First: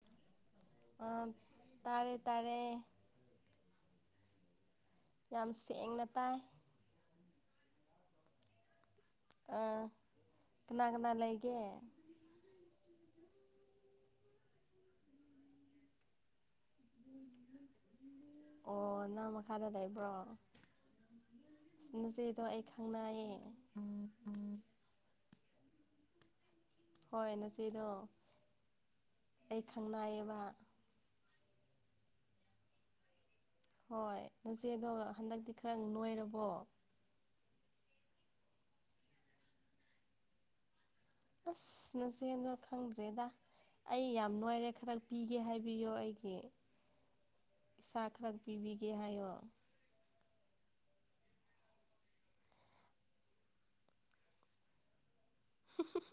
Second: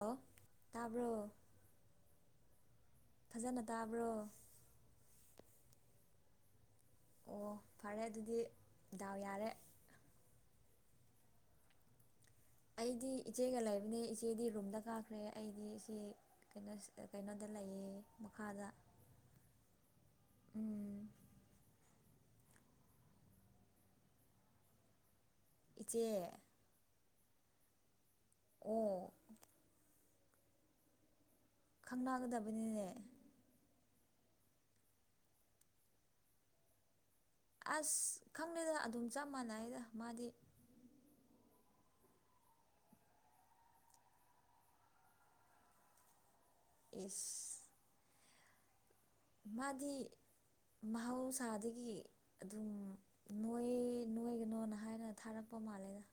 hello ꯑꯥ ꯇꯥꯕ꯭ꯔꯣ ꯇꯥꯔꯦ ꯇꯥꯔꯦ ꯐꯖꯅ ꯇꯥꯕ꯭ꯔꯣ ꯌꯥꯝ ꯁꯦꯡꯅ ꯇꯥꯏ ꯑꯣ ꯐꯔꯦ ꯑꯗꯨꯗꯤ ꯗꯥꯎ ꯌꯥꯔꯦ ꯑꯥ ꯀꯅꯥ ꯀꯅꯥ ꯂꯩꯒꯦ ꯑꯩꯗꯤ ꯏꯆꯦꯒ ꯂꯩꯕꯅꯦ ꯏꯆꯦꯗꯤ ꯔꯨꯝꯗ ꯀꯥꯈ꯭ꯔꯦ ꯑꯩꯗꯤ ꯑꯁꯤ ꯀꯩꯅꯣ ꯁꯤꯗ ꯀꯩꯅꯣꯗ ꯂꯩꯌꯦ ꯃꯈꯥꯗ ꯑꯣ ꯅꯪ ꯃꯈꯥꯗ ꯂꯩꯕ꯭ꯔꯣ ꯎꯝ ꯑꯁ ꯅꯆꯦꯗꯣ ꯑꯩ ꯈꯪꯅꯩꯌꯦ ꯏꯆꯦ ꯍꯣꯏ ꯅꯆꯦꯗꯣ ꯑꯣ ꯑꯩ ꯈꯪꯅꯥꯏꯌꯦꯕ ꯈꯪꯅꯒꯗꯕꯅꯤꯅꯦ ꯍꯣꯏ ꯅꯆꯦꯗꯣ ꯍꯟꯗꯛꯇꯤ ꯈꯔ ꯅꯣꯏꯔꯕꯣ ꯑꯁ ꯈꯪꯗꯦꯗ ꯑꯗꯨꯝ ꯆꯞ ꯃꯥꯟꯅꯩꯗ ꯃꯥꯗꯤ ꯑꯁ ꯅꯆꯦꯗꯣ ꯈꯪꯗ꯭ꯔꯦꯗ ꯑꯩ ꯌꯥꯝ ꯅꯣꯏꯔꯦ ꯈꯔ ꯄꯤꯒꯦ ꯍꯥꯏꯕꯤꯌꯣ ꯑꯩꯒꯤ ꯏꯁ ꯏꯁꯥ ꯈꯔ ꯄꯤꯕꯤꯒꯦ ꯍꯥꯏꯌꯣ ꯃꯥꯗꯤ ꯃꯍꯧꯁꯥꯗꯒꯤ ꯑꯗꯨꯝ ꯅꯣꯏ ꯅꯣꯏꯒꯅꯣꯅ ꯍꯥꯏꯔ ꯊꯥꯔꯛꯄ ꯃꯥꯂꯦꯗ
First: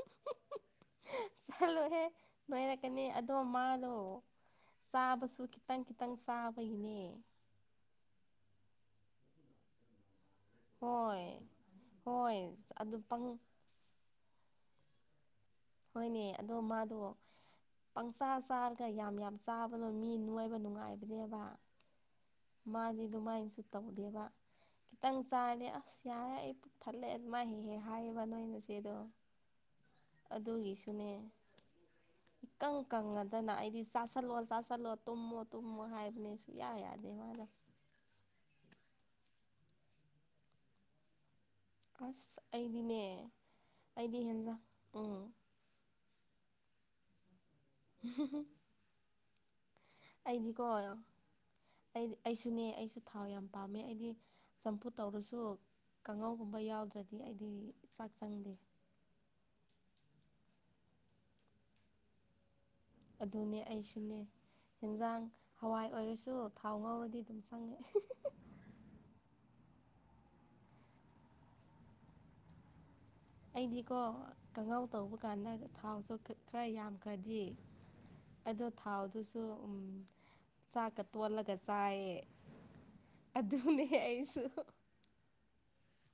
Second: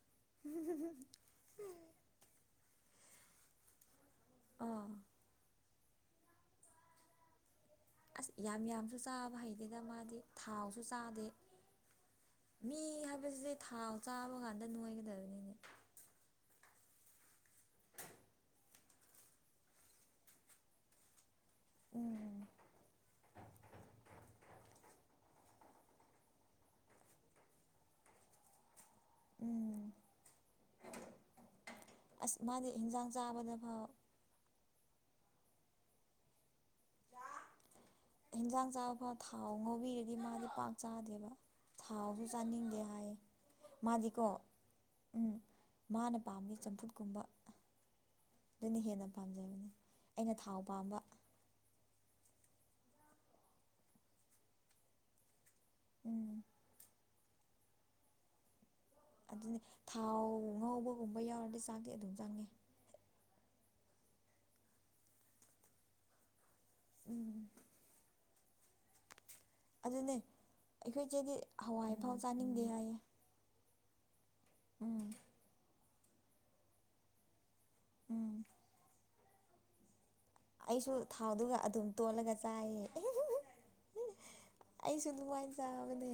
ꯆꯂꯣꯍꯦ ꯅꯣꯏꯔꯛꯀꯅꯤ ꯑꯗꯣ ꯃꯥꯗꯣ ꯑꯥ ꯆꯥꯕꯁꯨ ꯈꯤꯇꯪ ꯈꯤꯇꯪ ꯆꯥꯕꯒꯤꯅꯦ ꯑꯁ ꯌꯥꯝ ꯌꯥꯝꯖꯨ ꯆꯥꯕ ꯍꯩꯇꯦꯗ ꯃꯥꯗꯤ ꯊꯥꯎꯁꯨ ꯍꯣꯏ ꯆꯥꯗꯦ ꯍꯣꯏ ꯃꯤ ꯑꯗꯨ ꯄꯪ ꯍꯥꯏꯕꯖꯤ ꯊꯥꯎ ꯆꯥꯕ ꯀꯥꯟꯗ ꯅꯣꯏꯒꯗꯕꯅꯤꯅꯦ ꯍꯣꯏꯅꯦ ꯑꯗꯣ ꯃꯥꯗꯣ ꯄꯪꯆꯥ ꯆꯥꯔꯒ ꯌꯥꯝ ꯌꯥꯝ ꯆꯥꯕꯅꯣ ꯃꯤ ꯅꯣꯏꯕ ꯅꯨꯡꯉꯥꯏꯕꯅꯦꯕ ꯎꯝ ꯃꯥꯗꯤ ꯑꯗꯨꯃꯥꯏꯟꯁꯨ ꯇꯕꯨꯗꯦꯕ ꯈꯤꯇꯪ ꯆꯥꯔꯅꯤ ꯑꯁ ꯌꯥꯔꯦ ꯑꯩ ꯄꯨꯛ ꯊꯜꯂꯦ ꯑꯗꯨꯃꯥꯥꯏ ꯍꯦꯍꯦꯛ ꯍꯥꯏꯌꯦꯕ ꯅꯣꯏꯅꯆꯦꯗꯣ ꯎꯝ ꯑꯗꯨꯒꯤꯁꯨꯅꯦ ꯑꯁ ꯃꯥꯗꯤ ꯏꯀꯪ ꯍꯤꯟꯖꯥꯡ ꯀꯪꯉꯗꯅ ꯆꯥꯕꯗ ꯑꯩꯗꯤ ꯐꯥꯎ ꯆꯥ ꯁꯜꯂꯣ ꯆꯥꯁꯜꯂꯣ ꯇꯨꯝꯃꯣ ꯇꯨꯝꯃꯣ ꯍꯥꯏꯕꯅꯦ ꯁꯨꯡ ꯌꯥ ꯌꯥꯗꯦ ꯃꯥꯅ ꯍꯤꯟꯖꯥꯡ ꯆꯥꯕ ꯊꯥꯎ ꯉꯧꯕꯤꯔꯗꯤ ꯃꯥꯗꯤ ꯄꯥꯛ ꯆꯥꯗꯦꯕ ꯊꯥꯎꯖꯨ ꯑꯁ ꯆꯥꯅꯤꯡꯗꯦ ꯑꯩꯗꯤꯅꯦ ꯍꯥꯏ ꯑꯩꯗꯤ ꯃꯥꯗꯤꯀꯣ ꯍꯦꯟꯖꯥꯡ ꯎꯝ ꯃꯥꯅ ꯄꯥꯝꯃꯤ ꯆꯝꯐꯨꯠꯀꯨꯝꯕ [unintelligible] ꯑꯗꯨꯅ ꯍꯦꯟꯅ ꯄꯥꯝꯖꯕꯅꯦ ꯑꯩꯗꯤꯀꯣ ꯑꯩꯗꯤ ꯑꯩꯁꯨꯅꯦ ꯑꯩꯁꯨ ꯊꯥꯎ ꯌꯥꯝ ꯄꯥꯝꯃꯦ ꯑꯩꯗꯤ ꯆꯝꯐꯨ ꯇꯧꯔꯁꯨ ꯎꯝ ꯀꯥꯡꯉꯧꯒꯨꯝꯕ ꯌꯥꯎꯗ꯭ꯔꯗꯤ ꯑꯩꯗꯤ ꯆꯥꯛ ꯆꯪꯗꯦ ꯑꯗꯨꯅꯤ ꯊꯥꯎ ꯉꯧꯕꯒꯨꯝꯕ ꯌꯥꯎꯔꯗꯤ ꯆꯥꯛꯗꯤ ꯑꯗꯨꯝ ꯆꯪꯉꯦ ꯑꯗꯨꯅꯦ ꯑꯩꯁꯨꯅꯦ ꯍꯤꯟꯖꯥꯡ ꯍꯋꯥꯏ ꯑꯣꯏꯔꯁꯨ ꯊꯥꯎ ꯉꯥꯎꯔꯗꯤ ꯎꯝ ꯑꯗꯨꯝ ꯆꯪꯉꯦ ꯑꯗꯨꯅꯦ ꯑꯩꯈꯣꯏ ꯏꯆꯦꯗꯤ ꯍꯋꯥꯏꯐꯥꯎ ꯆꯥꯅꯤꯡꯗꯦ ꯍꯥꯏꯌꯦ ꯑꯩꯗꯤꯀꯣ ꯀꯥꯡꯉꯧ ꯎꯝ ꯇꯧꯕ ꯀꯥꯟꯗ ꯊꯥꯎꯁꯨ ꯈꯔ ꯌꯥꯝꯈ꯭ꯔꯗꯤ ꯎꯝ ꯑꯗꯣ ꯊꯥꯎꯗꯨꯁꯨ ꯎꯝ ꯑꯩꯁꯨ ꯆꯥꯛꯀ ꯇꯣꯜꯂꯒ ꯊꯥꯎꯗꯨꯒ ꯑꯗꯨꯝ ꯆꯥꯏꯌꯦ ꯇꯣꯠꯂꯒ ꯆꯥꯏꯌꯦ ꯑꯗꯨꯅꯦ ꯑꯩꯁꯨ ꯑꯩꯁꯨ ꯑꯗꯨꯃꯥꯏ ꯆꯥꯕꯅꯦ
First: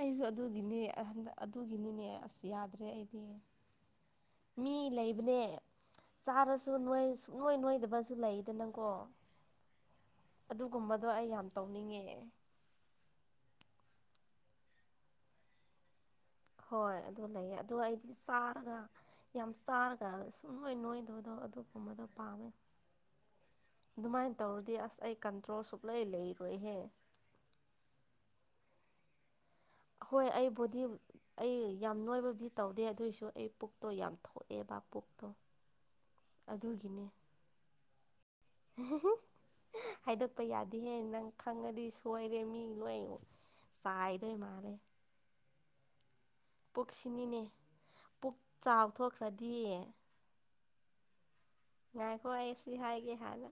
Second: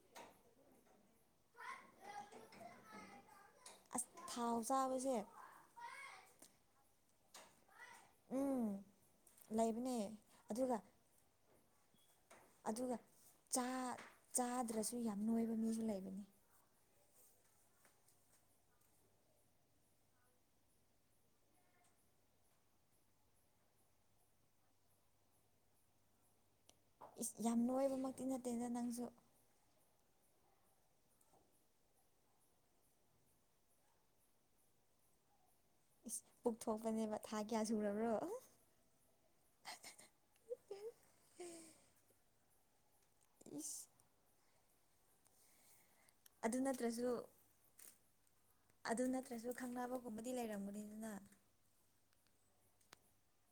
ꯑꯩꯖꯨ ꯑꯗꯨꯒꯤꯅꯦ ꯍꯟꯗꯛ ꯑꯗꯨꯒꯤꯅꯤꯅꯦ ꯑꯁ ꯌꯥꯗ꯭ꯔꯦ ꯑꯩꯗꯤ ꯑꯁ ꯊꯥꯎ ꯃꯤ ꯆꯥꯕꯁꯦ ꯂꯩꯕꯅꯦ ꯆꯥꯔꯁꯨ ꯅꯣꯏ ꯁꯨꯡꯅꯣꯏ ꯅꯣꯏꯗꯕ ꯁꯨ ꯎꯝ ꯂꯩꯗꯅꯀꯣ ꯂꯩꯕꯅꯦ ꯑꯗꯨꯒ ꯑꯗꯨꯒꯨꯝꯕꯗꯣ ꯑꯩ ꯌꯥꯝ ꯇꯧꯅꯤꯡꯉꯦ ꯑꯗꯨꯒ ꯆꯥ ꯆꯥꯗ꯭ꯔꯁꯨ ꯌꯥꯝ ꯅꯣꯏꯕ ꯃꯤꯁꯨ ꯂꯩꯕꯅꯤ ꯍꯣꯏ ꯑꯗꯨ ꯂꯩꯌꯦ ꯑꯗꯣ ꯑꯩꯗꯤ ꯆꯥꯔꯒ ꯌꯥꯝ ꯆꯥꯔꯒ ꯁꯨꯡ ꯅꯣꯏ ꯅꯣꯏꯗꯕꯗꯣ ꯑꯗꯨꯒꯨꯝꯕꯗꯣ ꯄꯥꯝꯃꯦ ꯑꯗꯨꯃꯥꯏꯅ ꯇꯧꯔꯗꯤ ꯑꯁ ꯑꯩ ꯀꯟꯇ꯭ꯔꯣꯜ ꯁꯨꯛꯂꯩ ꯂꯩꯔꯣꯏꯍꯦ ꯏꯁ ꯌꯥꯝ ꯂꯣꯏꯕꯃꯛꯇꯤ ꯅꯠꯇꯦꯗ ꯅꯪꯁꯨ ꯍꯣꯏ ꯑꯩꯕꯨꯗꯤ ꯑꯩ ꯌꯥꯝ ꯅꯣꯏꯕꯕꯨꯗꯤ ꯇꯧꯗꯦ ꯑꯗꯨꯑꯣꯏꯁꯨ ꯑꯩ ꯄꯨꯛꯇꯣ ꯌꯥꯝ ꯊꯣꯛꯑꯦꯕ ꯄꯨꯛꯇꯣ ꯏꯁ ꯄꯨꯛꯊ ꯊꯣꯛꯄꯅꯦꯕ ꯊꯥ ꯀꯌꯥ ꯁꯨꯔꯕ꯭ꯔꯣ ꯍꯥꯏꯗꯛꯄ ꯌꯥꯗꯦꯍꯦ ꯅꯪ ꯈꯪꯉꯗꯤ ꯁꯣꯏꯔꯦ ꯃꯤ ꯂꯣꯏ ꯏꯁ ꯂꯥꯏꯗ ꯃꯥꯅꯦ ꯑꯗꯨ ꯅꯠꯇ꯭ꯔꯁꯨ ꯄꯨꯛꯁꯤꯅꯤꯅꯦ ꯄꯨꯛ ꯆꯥꯎꯊꯣꯛꯈ꯭ꯔꯗꯤ ꯀꯕꯨꯗꯤ ꯂꯩꯔꯝꯕꯅꯤ ꯅꯅꯥ ꯉꯥꯏꯈꯣ ꯑꯩꯁꯤ ꯍꯥꯏꯒꯦ ꯍꯥꯟꯅ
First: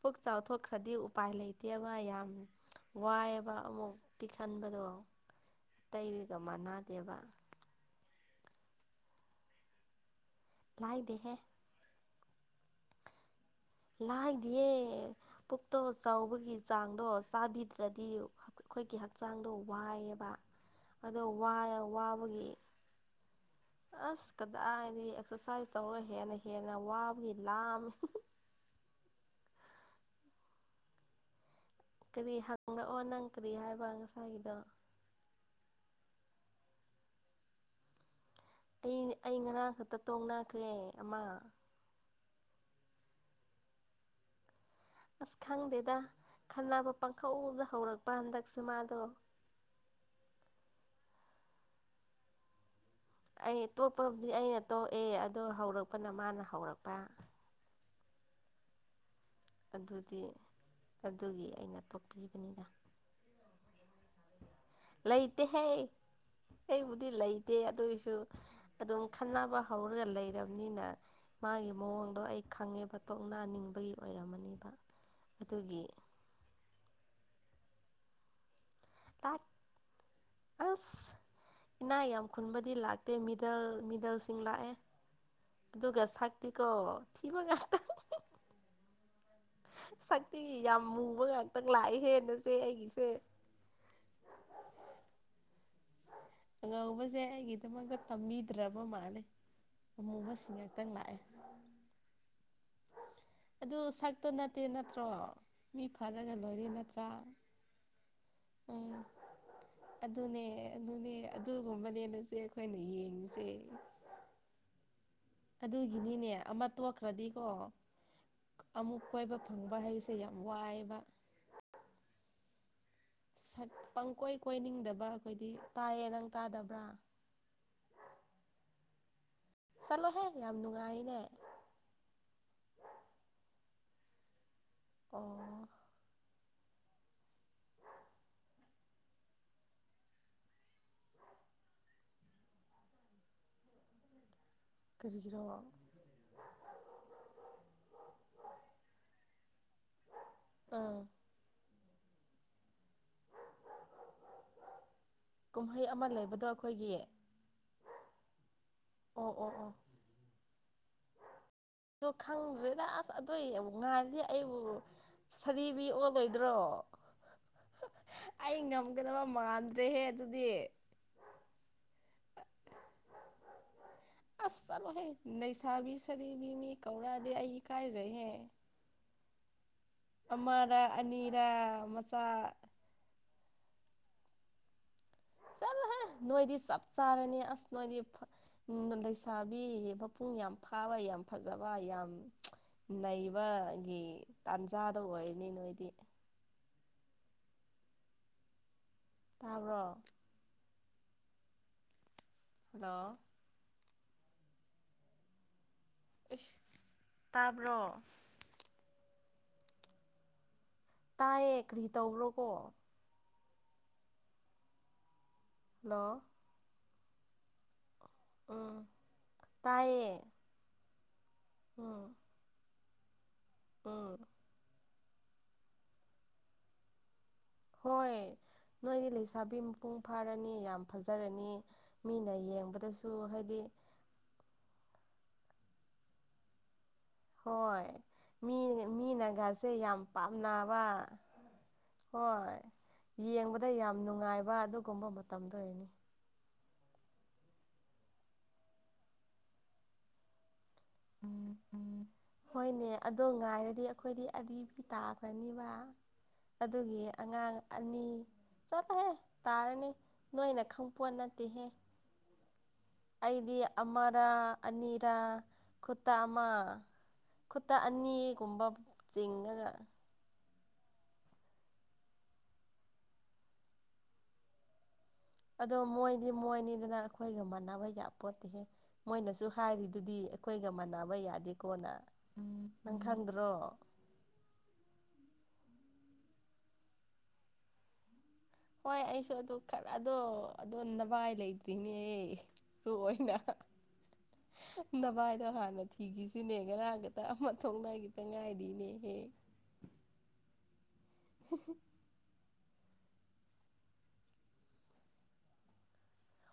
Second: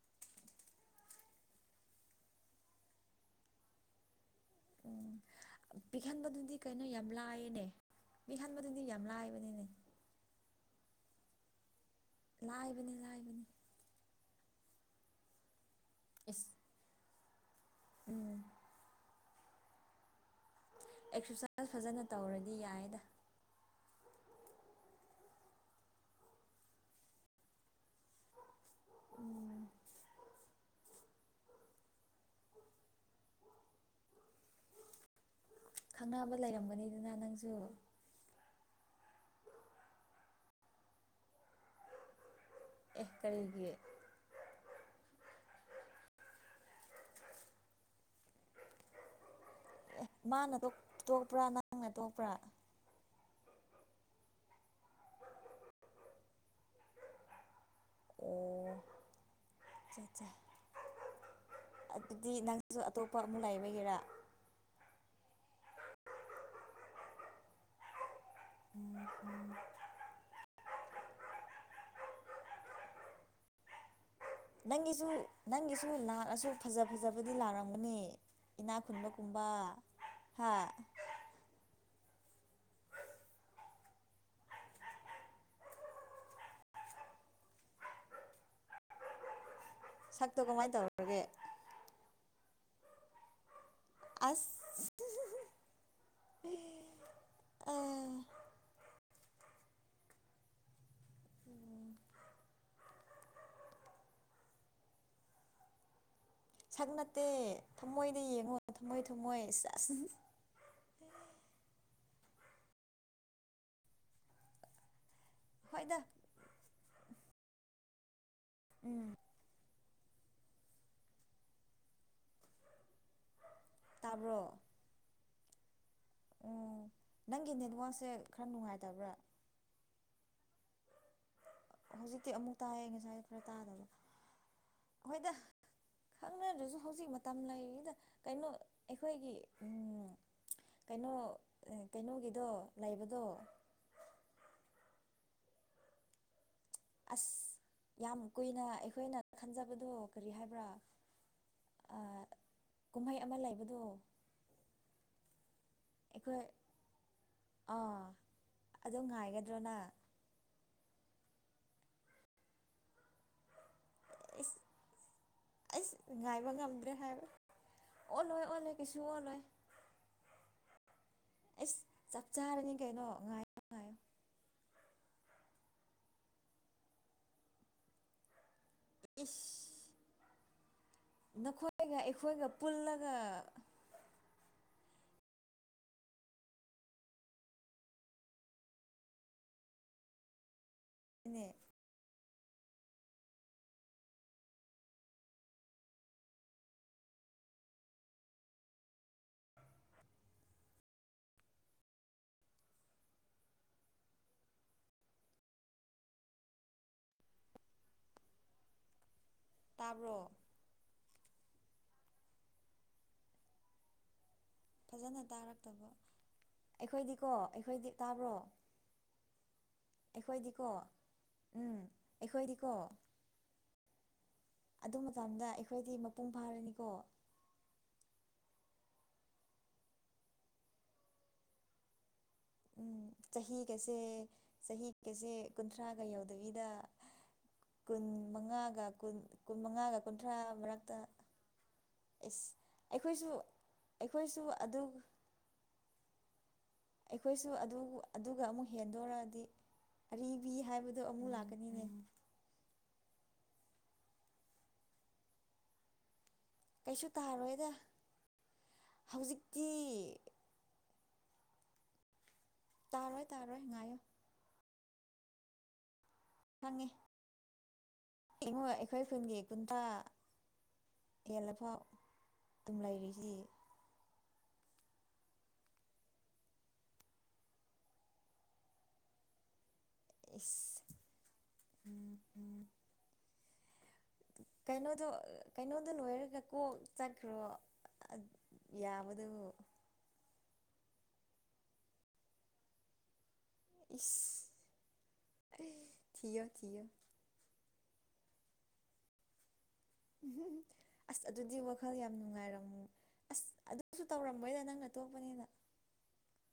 ꯄꯨꯛ ꯆꯥꯎꯊꯣꯛꯈ꯭ꯔꯗꯤ ꯎꯄꯥꯏ ꯂꯩꯇꯦꯕ ꯌꯥꯝ ꯋꯥꯏꯑꯕ ꯑꯃꯨꯛ ꯈꯥꯟꯥꯟꯕꯕꯗ ꯎꯝ ꯄꯤꯛꯍꯟꯕꯗꯨꯗꯤ ꯀꯩꯅꯣ ꯌꯥꯝ ꯃꯥꯟꯅꯗꯦꯕ ꯂꯥꯏꯌꯦꯅꯦ ꯄꯍꯟꯥꯟꯕꯗꯨꯗꯤ ꯌꯥꯝ ꯂꯥꯏꯕꯅꯤꯅꯦ ꯂꯥꯏꯗꯦꯍꯦ ꯂꯥꯏꯕꯅꯤ ꯂꯥꯏꯕꯅꯤ ꯂꯥꯏꯗꯤꯌꯦ ꯄꯨꯛꯇꯣ ꯏꯁ ꯆꯥꯎꯕꯒꯤ ꯆꯥꯡꯗꯣ ꯆꯥꯕꯤꯗ꯭ꯔꯦ ꯗꯗꯤ ꯎꯝ ꯑꯩꯈꯣꯏꯒꯤ ꯍꯛꯆꯥꯡꯗꯣ ꯋꯥꯏꯑꯕ ꯑꯗꯣ ꯑꯦꯛꯁꯔꯁꯥꯏꯁ ꯐꯖꯅ ꯋꯥꯕꯒꯤ ꯇꯧꯔꯗꯤ ꯌꯥꯏꯗ ꯑꯁ ꯀꯗꯥꯏꯗꯤ ꯑꯦꯛꯁꯔꯁꯥꯏꯖ ꯇꯧꯔꯒ ꯍꯦꯟꯅ ꯍꯦꯟꯅ ꯋꯥꯕꯒꯤ ꯂꯥꯝꯃꯤ ꯎꯝ ꯀꯔꯤ ꯍꯪꯪꯂꯛꯑꯣ ꯅꯪ ꯀꯔꯤ ꯍꯥꯏꯕ ꯉꯁꯥꯏꯒꯤꯗꯣ ꯈꯪꯅꯕ ꯂꯩꯔꯝꯒꯅꯤꯗꯨꯅ ꯅꯪꯁꯨ ꯑꯩ ꯑꯩ ꯉꯔꯥꯡ ꯈꯛꯇ ꯇꯣꯡꯅꯈ꯭ꯔꯦ ꯑꯃ ꯑꯦ ꯀꯔꯤꯒꯤ ꯑꯁ ꯈꯪꯗꯦꯗ ꯈꯟꯅꯕ ꯄꯥꯡꯈꯊꯧꯗ ꯍꯧꯔꯛꯄ ꯍꯟꯗꯛꯁꯦ ꯃꯥꯗꯣ ꯑꯦ ꯃꯥꯅ ꯇꯣꯛꯄ꯭ꯔꯥ ꯅꯪꯅ ꯇꯣꯛꯄ꯭ꯔꯥ ꯑꯩ ꯇꯣꯞꯄꯕꯨꯗꯤ ꯑꯩꯅ ꯇꯣꯛꯑꯦ ꯑꯗꯣ ꯍꯧꯔꯛꯄꯅ ꯃꯥꯅ ꯍꯧꯔꯛꯄ ꯑꯣ ꯆꯥ ꯑꯗꯨꯗꯤ ꯆꯥ ꯑꯗꯨꯒꯤ ꯑꯩꯅ ꯑꯗꯨꯗꯤ ꯇꯣꯛꯄꯤꯕꯅꯤꯅ ꯅꯪꯁꯨ ꯑꯇꯣꯞꯄ ꯑꯃꯛ ꯂꯩꯕꯒꯦꯔꯥ ꯂꯩꯇꯦꯍꯦ ꯑꯩꯕꯨꯗꯤ ꯂꯩꯇꯦ ꯑꯗꯨꯏꯁꯨ ꯑꯗꯨꯝ ꯈꯟꯅꯕ ꯍꯧꯔꯒ ꯂꯩꯔꯕꯅꯤꯅ ꯃꯥꯒꯤ ꯃꯑꯣꯡꯗꯣ ꯑꯩ ꯈꯪꯉꯦꯕ ꯇꯣꯛꯅꯟꯅꯤꯡꯕꯒꯤ ꯑꯣꯏꯔꯝꯃꯅꯤ ꯅꯪꯒꯤꯁꯨ ꯅꯪꯒꯤꯁꯨ ꯂꯥꯛꯑꯁꯨ ꯐꯖ ꯐꯖꯕꯗꯤ ꯂꯥꯛꯂꯝꯝꯒꯅꯤ ꯏꯅꯥꯛ ꯂꯥꯛ ꯈꯨꯨꯟꯕꯒꯨꯝꯕ ꯍꯥ ꯑꯁ ꯏꯅꯥ ꯌꯥꯝ ꯈꯨꯟꯕꯗꯤ ꯂꯥꯛꯇꯦ ꯃꯤꯗꯜ ꯃꯤꯗꯜꯁꯤꯡ ꯂꯥꯛꯑꯦ ꯑꯗꯨꯒꯗꯨꯒ ꯁꯥꯛꯇꯤ ꯀꯣ ꯊꯤꯕꯒ ꯁꯛꯇꯣ ꯁꯛꯇꯤ ꯀꯃꯥꯏꯅ ꯌꯥꯝ ꯇꯧꯔꯒꯦ ꯃꯨꯕ ꯉꯥꯛꯇꯪ ꯂꯥꯛꯑꯦ ꯍꯦꯟꯅꯁꯦ ꯑꯩꯒꯤꯁꯦ ꯑꯁ ꯍ ꯑꯉꯧꯕꯁꯦ ꯑꯩꯒꯤꯗꯃꯛꯇ ꯇꯝꯕꯤꯗ꯭ꯔꯕ ꯃꯥꯂꯦ ꯑꯃꯨꯕꯁꯤꯡ ꯉꯥꯛꯛꯇꯪ ꯂꯥꯛꯑꯦ ꯑꯗꯨ ꯁꯛꯇ ꯅꯠꯇꯦ ꯅꯠꯇ꯭ꯔꯣ ꯃꯤ ꯐꯔꯒꯂꯣꯏꯔꯤ ꯁꯛ ꯅꯠꯇꯦ ꯊꯝꯃꯣꯏꯗ ꯌꯦꯡꯉꯣ ꯎꯝ ꯊꯝꯃꯣꯏ ꯊꯝꯃꯣꯏ ꯆ ꯑꯗꯨꯅꯦ ꯑꯗꯨꯅꯦ ꯑꯗꯨꯒꯨꯝꯕꯅꯦ ꯅꯆꯦ ꯑꯩꯈꯣꯏꯅ ꯌꯦꯡꯉꯤꯁꯦ ꯍꯣꯏꯗ ꯑꯗꯨꯒꯤꯅꯤꯅꯦ ꯑꯃ ꯇꯣꯛꯈ꯭ꯔꯗꯤꯀꯣ ꯑꯃꯨꯛ ꯎꯝ ꯀꯣꯏꯕ ꯐꯪꯉ ꯋꯥꯍꯥꯏꯕꯁꯦ ꯌꯥꯝ ꯋꯥꯏꯕ ꯄꯪꯀꯣꯏ ꯇꯥꯕ꯭ꯔꯣ ꯀꯣꯏꯅꯤꯡꯗꯕ ꯑꯩꯈꯣꯏꯗꯤ ꯇꯥꯏꯌꯦ ꯅꯪ ꯇꯥꯗꯕ꯭ꯔꯥ ꯎꯝ ꯅꯪꯒꯤ ꯅꯦꯠꯋꯥꯛꯁꯦ ꯈꯔ ꯅꯨꯡꯉꯥꯏꯇꯕ꯭ꯔꯥ ꯆꯠꯂꯣꯍꯦ ꯌꯥꯝ ꯅꯨꯡꯉꯥꯏꯅꯦ ꯍꯧꯖꯤꯛꯇꯤ ꯑꯃꯨꯛ ꯇꯥꯏꯑꯌꯦ ꯉꯁꯥꯏ ꯈꯔ ꯇꯥꯗꯕ ꯍꯣꯏꯗ ꯑꯣ ꯈꯪꯅꯗ꯭ꯔꯁꯨ ꯍꯧꯖꯤꯛ ꯃ ꯇꯝꯂꯩꯔꯤꯗ ꯀꯩꯅꯣ ꯑꯩꯈꯣꯏꯒꯤ ꯎꯝ ꯀꯩꯅꯣ ꯀꯩꯅꯣꯒꯤꯗꯣ ꯂꯩꯕꯗꯣ ꯀꯔꯤꯒꯤꯔꯣ ꯑꯁ ꯌꯥꯝ ꯀꯨꯏꯅ ꯑꯩꯈꯣꯏꯅ ꯈꯟꯖꯕꯗꯣ ꯀꯔꯤ ꯍꯥꯏꯕ꯭ꯔꯥ ꯑꯥ ꯑꯥ ꯀꯨꯝꯍꯩ ꯑꯃ ꯂꯩꯕꯗꯣ ꯀꯨꯝꯍꯩ ꯑꯃ ꯑꯩꯈꯣꯏ ꯂꯩꯕꯗꯣ ꯑꯩꯈꯣꯏꯒꯤ ꯑꯥ ꯑꯗꯨ ꯑꯣ ꯑꯣ ꯑꯣ ꯉꯥꯏꯒꯗ꯭ꯔꯣꯅꯪ ꯑꯗꯣ ꯈꯪꯗ꯭ꯔꯦꯗ ꯑꯁ ꯑꯗꯨꯢ ꯑꯃꯨꯛ ꯉꯥꯏꯔꯗꯤ ꯑꯩꯁ ꯑꯩꯕꯨ ꯁꯥꯔꯤꯕꯤ ꯑꯩꯁ ꯉꯥꯏꯕ ꯑꯣꯜꯂꯣꯏꯗ꯭ꯔꯣ ꯉꯝꯗ꯭ꯔꯦ ꯍꯥꯏꯕ ꯑꯣꯜꯂꯣꯏ ꯑꯩ ꯑꯣꯜꯂꯣꯏ ꯀꯩꯁꯨ ꯉꯝꯒꯗꯕ ꯑꯣꯜꯂꯣꯏ ꯃꯥꯟꯗ꯭ꯔꯦꯍꯦ ꯑꯗꯨꯗꯤ ꯑꯩꯁ ꯆꯞ ꯆꯥꯔꯅꯤ ꯀꯩꯅꯣ ꯉꯥꯏꯌꯣ ꯉꯥꯏꯌꯣ ꯑꯁ ꯆꯂꯣ ꯍꯦ ꯅꯩꯁꯥꯕꯤ ꯁꯔꯤꯕꯤ ꯃꯤ ꯀꯧꯔꯥꯗꯤ ꯑꯩ ꯢꯀꯥꯏꯖꯩ ꯍꯦ ꯏꯁ ꯑꯃꯔ ꯑꯅꯤꯔ ꯅꯈꯣꯏꯒ ꯃꯆꯥ ꯑꯩꯈꯣꯏꯒ ꯄꯨꯜꯂꯒꯅꯦ ꯆꯠꯂꯣ ꯍꯦ ꯅꯣꯏꯗꯤ ꯆꯞ ꯆꯥꯔꯅꯤ ꯑꯁ ꯅꯣꯏꯗꯤ ꯎꯝ [unintelligible] ꯂꯩꯁꯥꯕꯤ ꯃꯄꯨꯡ ꯌꯥꯝ ꯐꯥꯕ ꯌꯥꯝ ꯐꯖꯕ ꯌꯥꯝ ꯂꯪꯕꯒꯤ ꯇꯥꯟꯖꯥꯗ ꯑꯣꯏꯔꯅꯤ ꯅꯣꯏꯗꯤ ꯇꯥꯕꯔꯣ ꯍꯂꯣ ꯑꯁ ꯇꯥꯕ꯭ꯔꯣ ꯇꯥꯕ꯭ꯔꯣ ꯇꯥꯏꯌꯦ ꯀꯔꯤ ꯇꯧꯕꯔꯣꯀꯣ ꯐꯖꯅ ꯇꯥꯔꯛꯇꯕ ꯍꯂꯣ ꯑꯩꯈꯣꯏꯗꯤꯀꯣ ꯑꯩꯈꯣꯏꯗꯤ ꯇꯥꯕ꯭ꯔꯣ ꯎꯝ ꯇꯥꯏꯌꯦ ꯑꯩꯈꯣꯏꯗꯤꯀꯣ ꯎꯝ ꯑꯩꯈꯣꯏꯗꯤ ꯑꯣ ꯑꯗꯨ ꯃꯇꯝꯗ ꯑꯩꯈꯣꯏꯗꯤ ꯃꯄꯨꯡ ꯐꯥꯔꯅꯤꯀꯣ ꯍꯣꯏ ꯅꯣꯏꯗꯤ ꯂꯩꯁꯥꯕꯤ ꯃꯄꯨꯡ ꯐꯥꯔꯅꯤ ꯌꯥꯝ ꯐꯖꯔꯅꯤ ꯃꯤꯅ ꯌꯦꯡ ꯎꯝ ꯆꯍꯤꯒꯁꯦ ꯆꯍꯤꯒꯁꯦ ꯀꯨꯟꯊ꯭ꯔꯥꯒ ꯌꯧꯗꯕꯤꯗ ꯍꯣꯏ ꯀꯨꯟ ꯃꯤ ꯃꯉꯥꯒ ꯀꯨꯟ ꯀꯨꯟ ꯃꯤꯅꯒꯥꯁꯦ ꯌꯥꯝ ꯃꯉꯥꯒ ꯀꯨꯟꯊ꯭ꯔꯥ ꯄꯥꯝꯅꯕ ꯃꯔꯛꯇ ꯑꯦꯁ ꯍꯣꯏ ꯑꯩꯈꯣꯏꯁꯨ ꯌꯦꯡꯕꯗ ꯌꯥꯝ ꯑꯩꯈꯣꯏꯁꯨ ꯅꯨꯡꯉꯥꯏꯕ ꯑꯗꯨ ꯑꯗꯨꯒꯨꯝꯕ ꯃꯇꯝꯗꯣ ꯑꯣꯏꯅꯤ ꯑꯩꯈꯣꯏꯁꯨ ꯑꯗꯨ ꯑꯗꯨꯒ ꯑꯃꯨꯛ ꯍꯦꯟꯗꯣꯔꯛꯑꯗꯤ ꯑꯔꯤꯕꯤ ꯍꯥꯏꯕꯗꯣ ꯑꯃꯨꯛ ꯂꯥꯛꯀꯅꯤꯅꯦ ꯍꯣꯏꯅꯦ ꯑꯗꯣ ꯉꯥꯏꯔꯗꯤ ꯑꯩꯈꯣꯏꯗꯤ ꯑꯔꯤ ꯇꯥꯈꯅꯤꯕ ꯑꯗꯨꯒꯤ ꯀꯩꯁꯨ ꯑꯉꯥꯡ ꯇꯥꯔꯣꯏꯗ ꯑꯅꯤ ꯆꯠꯊꯣꯍꯦ ꯍꯧꯖꯤꯛꯇꯤ ꯇꯥꯔꯅꯤ ꯅꯣꯏꯅ ꯈꯪ ꯄꯣꯠ ꯅꯠꯇꯦꯍꯦ ꯇꯥꯔꯣꯏ ꯑꯩꯗꯤ ꯇꯥꯔꯣꯏ ꯉꯥꯏꯌꯣ ꯑꯃꯔꯥ ꯑꯅꯤꯔꯥ ꯈꯨꯠꯇ ꯑꯃꯥ ꯈꯪꯉꯦ ꯈꯨꯠꯇꯥ ꯑꯅꯤ ꯌꯦꯡꯉꯣ ꯑꯩꯈꯣꯏ ꯈꯨꯨꯟꯒꯤ ꯀꯨꯟꯇꯥ ꯌꯦꯜꯂꯐꯥꯎ ꯑꯗꯨꯝ ꯂꯩꯔꯤꯁꯤ ꯑꯗꯣ ꯃꯣꯏꯗꯤ ꯃꯣꯏꯅꯤꯗꯅ ꯑꯩꯈꯣꯏꯒ ꯃꯥꯟꯅꯕ ꯌꯥ ꯄꯣꯠꯇ‌ꯦꯍꯦ ꯃꯣꯏꯅꯁꯨ ꯍꯥꯏꯔꯤꯗꯨꯗꯤ ꯏꯁ ꯑꯩꯈꯣꯏꯒ ꯃꯥꯟꯅꯕ ꯌꯥꯗꯦꯀꯣꯅ ꯅꯪ ꯈꯪꯗ꯭ꯔꯣ ꯀꯩꯅꯣꯗꯣ ꯀꯩꯅꯣꯗꯣ ꯅꯣꯏꯔꯒ ꯀꯣꯛ ꯆꯠꯈ꯭ꯔꯣ ꯍꯣꯏ ꯑꯩꯁꯨ ꯌꯥꯕꯗꯨꯕꯨ ꯑꯗꯨ ꯈꯔꯥ ꯑꯗꯣ ꯑꯗꯣ ꯅꯚꯥꯏ ꯂꯩꯇ꯭ꯔꯤꯅꯦꯍ‌ꯦ ꯃꯔꯨ ꯑꫭꯏꯅ ꯏꯁ ꯅꯚꯥꯏꯗꯣ ꯍꯥꯟꯅ ꯊꯤꯌꯣ ꯊꯤꯈꯤꯁꯤꯅꯦ ꯊꯤꯌꯣ ꯉꯔꯥꯡꯒ ꯑꯃꯥ ꯊꯣꯡꯅꯈꯤꯗ ꯉꯥꯏꯔꯤꯅꯦꯍꯦ ꯑꯁ ꯑꯗꯨꯗꯤ ꯋꯥꯈꯜ ꯌꯥꯝ ꯅꯨꯡꯉꯥꯏꯔꯝꯃ ꯑꯁ ꯑꯗꯨꯁꯨ ꯇꯧꯔꯝꯃꯣꯏꯗ ꯅꯪꯅ ꯇꯣꯛꯄꯅꯤꯅ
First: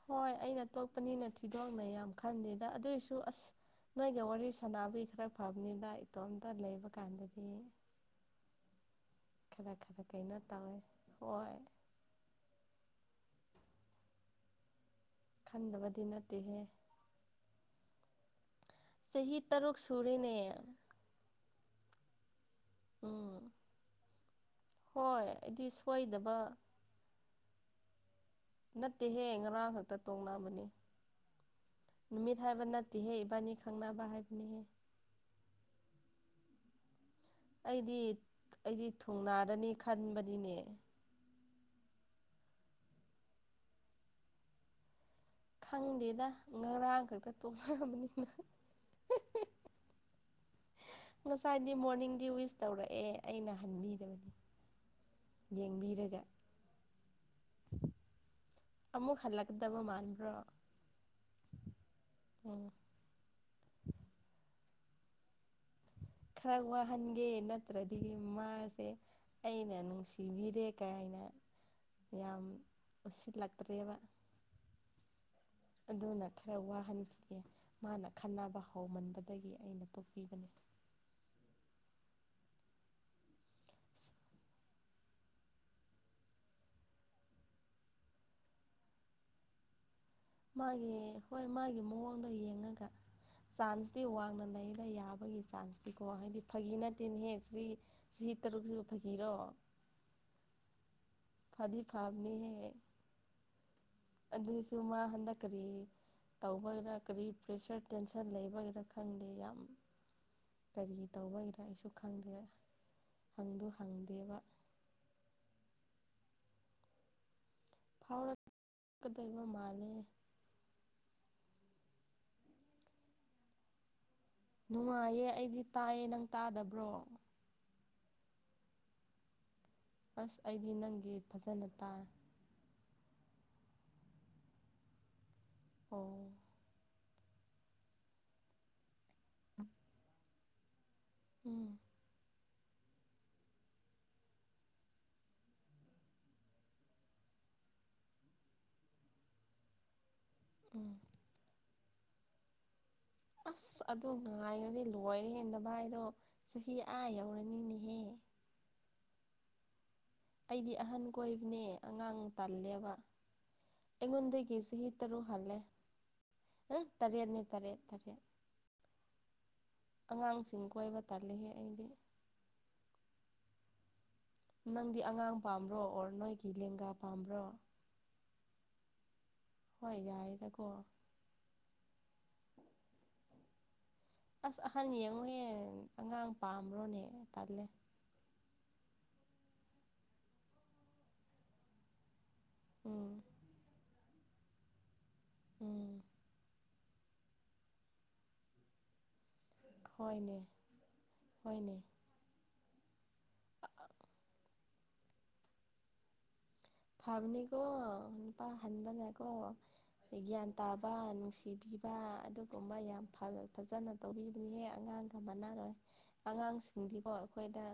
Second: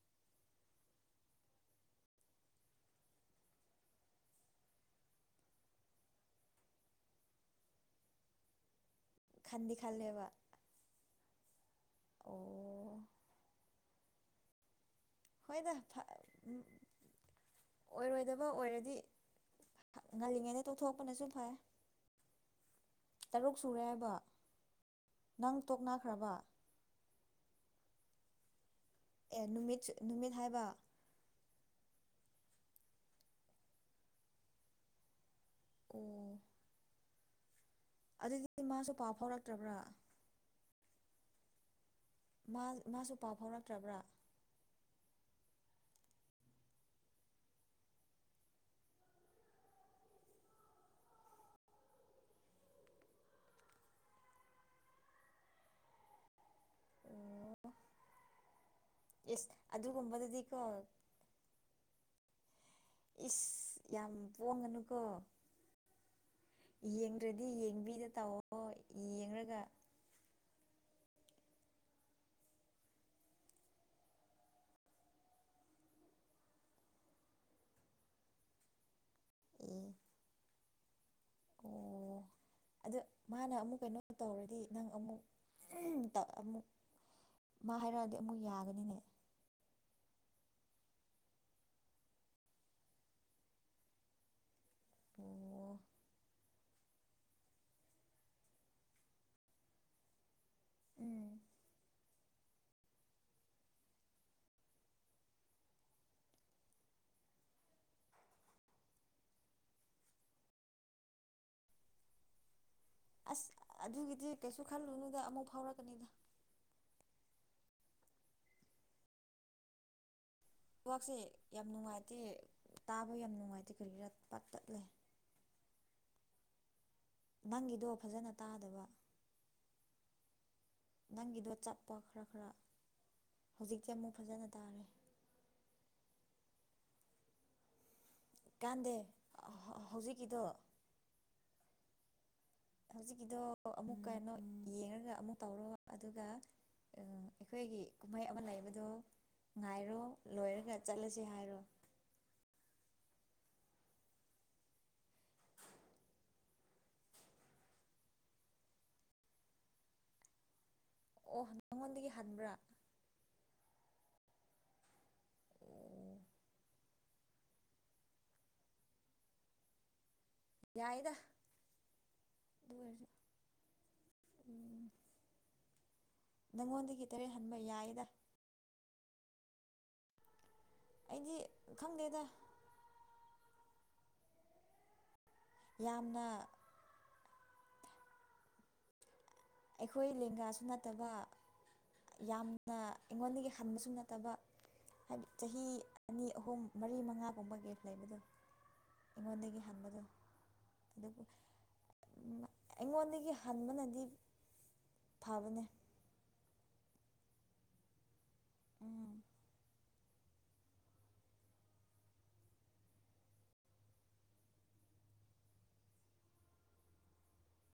ꯍꯣꯏ ꯑꯩꯅ ꯇꯣꯛꯄꯅꯤꯅ ꯊꯤꯗꯣꯛꯅꯩ ꯌꯥꯝ ꯈꯟꯗꯦꯗ ꯑꯗꯨꯑꯣꯏꯁꯨ ꯑꯁ ꯅꯣꯏꯒ ꯋꯥꯔꯤ ꯁꯥꯟꯅꯕꯒꯤ ꯈꯔ ꯐꯕꯅꯤꯗ ꯏꯇꯣꯝꯇ ꯂꯩꯕ ꯀꯥꯟꯗꯗꯤ [inaudible] ꯈꯔ ꯈꯟꯗꯤ ꯈꯔ ꯈꯜꯂꯦꯕ ꯀꯩꯅꯣ ꯇꯧꯋꯦ ꯍꯣꯏ ꯑꯣ ꯍꯣꯏꯗ ꯐꯥ ꯈꯟꯗꯕꯗꯤ ꯅꯠꯇꯦꯍꯦ ꯑꯣꯏꯔꯣꯏꯗꯕ ꯑꯣꯏꯔꯗꯤ ꯆꯍꯤ ꯇꯔꯨꯛ ꯁꯨꯔꯤꯅꯦ ꯇꯣꯛꯄꯅꯁꯨ ꯐꯥꯏꯌꯦ ꯎꯝ ꯇꯔꯨꯛ ꯁꯨꯔꯦ ꯍꯥꯏꯕ ꯍꯣꯏ ꯅꯪ ꯑꯩꯗꯤ ꯇꯣꯛꯅꯈ꯭ꯔꯕꯥ ꯁꯣꯏꯗꯕ ꯅꯠꯇꯦꯍꯦ ꯑꯦ ꯉꯔꯥꯡ ꯅꯨꯃꯤꯠ ꯈꯛꯇ ꯅꯨꯃꯤꯠ ꯍꯥꯏꯕ ꯇꯣꯛꯅꯕꯅꯦ ꯅꯨꯃꯤꯠ ꯍꯥꯏꯕ ꯅꯠꯇꯦꯍꯦ ꯏꯕꯥꯅꯤ ꯈꯪꯅꯕ ꯍꯥꯏꯕꯅꯤꯍꯦ ꯑꫭ ꯑꯩꯗꯤ ꯑꯩꯗꯤ ꯃꯥꯁꯨ ꯄꯥꯎ ꯊꯨꯡꯅꯥꯔꯅꯤ ꯐꯥꯎꯔꯛꯇ꯭ꯔꯕ꯭ꯔꯥ ꯈꯟꯕꯅꯤꯅꯦ ꯃꯥ ꯃꯥꯁꯨ ꯄꯥꯎ ꯐꯥꯎꯔꯛꯇ꯭ꯔꯕ꯭ꯔꯥ ꯈꯪꯗꯦꯗ ꯉꯔꯥꯡ ꯈꯛꯇ ꯇꯣꯡꯅꯕꯅꯤꯅ ꯉꯁꯥꯏꯗꯤ ꯃꯣꯔꯅꯤꯡꯗꯤ ꯋꯤꯁ ꯇꯧꯔꯛꯑꯦ ꯑꯩꯅ ꯍꯟꯕꯤꯗ꯭ꯔꯦ ꯌꯦꯡꯕꯤꯔꯒ ꯑꯣ ꯑꯃꯨꯛ ꯏꯁ ꯍꯜꯂꯛꯀꯗꯕ ꯃꯥꯟꯕ꯭ꯔꯣ ꯑꯗꯨꯒꯨꯝꯕꯗꯨꯗꯤꯀꯣ ꯎꯝ ꯏꯁ ꯌꯥꯝ ꯄꯣꯡꯉꯅꯨꯀꯣ ꯈꯔꯥ ꯋꯥꯍꯟꯒꯦ ꯅꯠꯇ꯭ꯔꯗꯤ ꯌꯦꯡꯕꯤꯗ ꯇꯧꯋꯣ ꯃꯥꯁꯦ ꯌꯦꯡꯔꯒ ꯑꯩꯅ ꯅꯨꯡꯁꯤ ꯕꯤꯔꯦ ꯀꯥꯏꯅ ꯌꯥꯝ ꯎꯁꯤꯠꯂꯛꯇ꯭ꯔꯦꯕꯥ ꯑꯗꯨꯅ ꯈꯔ ꯋꯥꯍꯟꯈꯤꯒꯦ ꯃꯥꯅ ꯈꯟꯅꯕ ꯍꯧꯃꯟꯕꯗꯒꯤ ꯑꯦ ꯑꯩꯅ ꯇꯣꯛꯄꯤꯕꯅꯦ ꯑꯣ ꯑꯗꯨ ꯃꯥꯅ ꯑꯃꯨꯛ ꯀꯩꯅꯣ ꯇꯧꯔꯗꯤ ꯅꯪ ꯑꯃꯨꯛ ꯑꯃꯨꯛ ꯃꯥ ꯍꯥꯏꯔꯛꯑꯗꯤ ꯑꯃꯨꯛ ꯌꯥꯒꯅꯤꯅꯦ ꯃꯥꯒꯤ ꯍꯣꯏ ꯃꯥꯒꯤ ꯃꯑꯣꯡꯗ ꯌꯦꯡꯉꯒ ꯆꯥꯟꯁꯇꯤ ꯋꯥꯡꯅ ꯂꯩꯑꯦ ꯑꯩ ꯌꯥꯕꯒꯤ ꯑꯣ ꯆꯥꯟꯁꯇꯤꯀꯣ ꯍꯥꯏꯗꯤ ꯐꯥꯒꯤ ꯅꯠꯇꯦꯅꯦꯍꯦ ꯆꯍꯤ ꯆꯍꯤ ꯇꯔꯨꯛꯁꯤꯕꯨ ꯐꯥꯒꯤꯔꯣ ꯎꯝ ꯐꯗꯤ ꯐꯕꯅꯦꯍꯦ ꯑꯗꯨꯁꯨ ꯃꯥ ꯍꯟꯗꯛ ꯀꯔꯤ ꯇꯧꯕꯒꯤꯔꯥ ꯀꯔꯤ ꯄ꯭ꯔꯦꯁꯔ ꯇꯦꯟꯁꯟ ꯂꯩꯕꯒꯤꯔꯥ ꯈꯪꯗꯦ ꯌꯥꯝ ꯀꯔꯤ ꯇꯧꯕꯩꯔ ꯑꯩꯁꯨ ꯈꯪꯗꯦ ꯑꯁ ꯍꯪꯗꯨ ꯑꯗꯨꯒꯤꯗꯤ ꯍꯪꯗꯦꯕ ꯀꯩꯁꯨ ꯈꯜꯂꯨꯅꯨꯗ ꯑꯃꯨꯛ ꯐꯥꯎꯔꯛꯀꯅꯤꯗ ꯐꯥꯎꯔꯛꯀꯗꯕ ꯃꯥꯜꯂꯦ ꯅꯦꯠꯋꯥꯛꯁꯦ ꯌꯥꯝ ꯅꯨꯡꯉꯥꯏꯇꯦ ꯇꯥꯕ ꯌꯥꯝ ꯅꯨꯡꯉꯥꯏꯇꯦ ꯀꯔꯤꯔꯥ ꯄꯠ ꯇꯠ ꯅꯨꯡꯉꯥꯏꯌꯦ ꯑꯩꯗꯤ ꯇꯥꯏꯌꯦ ꯅꯪ ꯇꯥꯗꯕ꯭ꯔꯣ ꯅꯪꯒꯤꯗꯣ ꯐꯖꯅ ꯇꯥꯗꯕ ꯑꯁ ꯑꯩꯗꯤ ꯅꯪ ꯅꯪꯒꯤꯗꯣ ꯆꯠꯄ ꯈꯔ ꯈꯔ ꯍꯧꯖꯤꯛꯇꯤ ꯑꯃꯨꯛ ꯐꯖꯅ ꯇꯥꯔꯦ ꯑꯣ ꯀꯥꯟꯗꯦ ꯍꯧꯖꯤꯛꯀꯤꯗꯣ ꯎꯝ ꯍꯧꯖꯤꯛꯀꯤꯗꯣ ꯑꯃꯨꯛ ꯀꯩꯅꯣ ꯌꯦꯡꯉꯒ ꯑꯃꯨꯛ ꯇꯧꯔꯒ ꯑꯗꯨꯒ ꯑꯩꯈꯣꯏꯒꯤ ꯀꯨꯝꯍꯩ ꯑꯃ ꯂꯩꯕꯗꯣ ꯉꯥꯏꯔꯣ ꯂꯣꯏꯔꯒ ꯎꯝ ꯆꯠꯂꯁꯤ ꯍꯥꯏꯔꯣ ꯑꯁ ꯑꯗꯨ ꯉꯥꯏꯔꯗꯤ ꯂꯣꯏꯔꯦ ꯅꯚꯥꯏꯗꯣ ꯆꯍꯤ ꯑꯥ ꯌꯧꯔꯅꯤꯅꯦꯍꯦ ꯑꯩꯗꯤ ꯑꯍꯟ ꯑꯣ ꯀꯣꯏꯕꯅꯦ ꯅꯪꯉꯣꯟꯗꯒꯤ ꯑꯉꯥꯡ ꯍꯟꯕ꯭ꯔꯥ ꯇꯜꯂꯦꯕ ꯑꯩꯉꯣꯟꯗꯒꯤ ꯆꯍꯤ ꯇꯔꯨꯛ ꯍꯜꯂꯦ ꯑꯣ ꯇꯔꯦꯠꯅꯤ ꯇꯔꯦꯠ ꯇꯔꯦꯠꯅꯤ ꯑꯉꯥꯡꯁꯤꯡ ꯀꯣꯏꯕ ꯇꯜꯂꯤꯍꯦ ꯑꯩꯗꯤ ꯎꯝ ꯅꯪꯗꯤ ꯑꯉꯥꯡ ꯄꯥꯝꯕ꯭ꯔꯣ ꯑꯣꯔ ꯅꯣꯏꯒꯤ ꯂꯦꯡꯒꯥ ꯅꯪꯉꯣꯟꯗꯒꯤ ꯇꯔꯦꯠ ꯄꯥꯝꯕ꯭ꯔꯣ ꯍꯟꯕ ꯌꯥꯏꯗ ꯍꯣꯏ ꯌꯥꯏꯗꯀꯣ ꯑꯩꯗꯤ ꯈꯪꯗꯦꯗ ꯑꯁ ꯑꯍꯟ ꯌꯦꯡꯉꯣꯅꯦ ꯌꯥꯝꯅ ꯑꯉꯥꯡ ꯄꯥꯝꯕ꯭ꯔꯣꯅꯦ ꯇꯜꯂꯦ ꯑꯩꯈꯣꯏ ꯂꯦꯡꯒꯥꯁꯨ ꯅꯠꯇꯕ ꯌꯥꯝꯅ ꯎꯝ ꯑꯩꯉꯣꯟꯗꯒꯤ ꯍꯟꯕꯁꯨ ꯅꯠꯇꯕ ꯍꯥꯏꯗꯤ ꯆꯍꯤ ꯎꯝ ꯑꯅꯤ ꯑꯍꯨꯝ ꯃꯔꯤ ꯃꯉꯥꯒꯨꯝꯕ ꯒꯦꯞ ꯂꯩꯕꯗꯣ ꯑꯩꯉꯣꯟꯗꯒꯤ ꯍꯟꯕꯗꯣ ꯍꯣꯏꯅꯦ ꯑꯗꯨꯕꯨ ꯍꯣꯏꯅꯦ ꯑꯩꯉꯣꯟꯗꯒꯤ ꯍꯟꯕꯅꯗꯤ ꯐꯕꯅꯦ ꯐꯥꯕꯅꯤꯀꯣ ꯅꯨꯄꯥ ꯎꯝ ꯍꯥꯟꯕꯅꯀꯣ ꯒꯤꯌꯥꯟ ꯇꯥꯕ ꯅꯨꯡꯁꯤꯕꯤꯕ ꯑꯗꯨꯒꯨꯝꯕ ꯌꯥꯝ ꯐꯖꯅ ꯇꯧꯕꯤꯕꯅꯤꯍꯦ ꯑꯉꯥꯡꯒ ꯃꯥꯟꯅꯔꯣꯏ ꯑꯉꯥꯡꯁꯤꯡꯗꯤꯀꯣ ꯑꯩꯈꯣꯏꯗ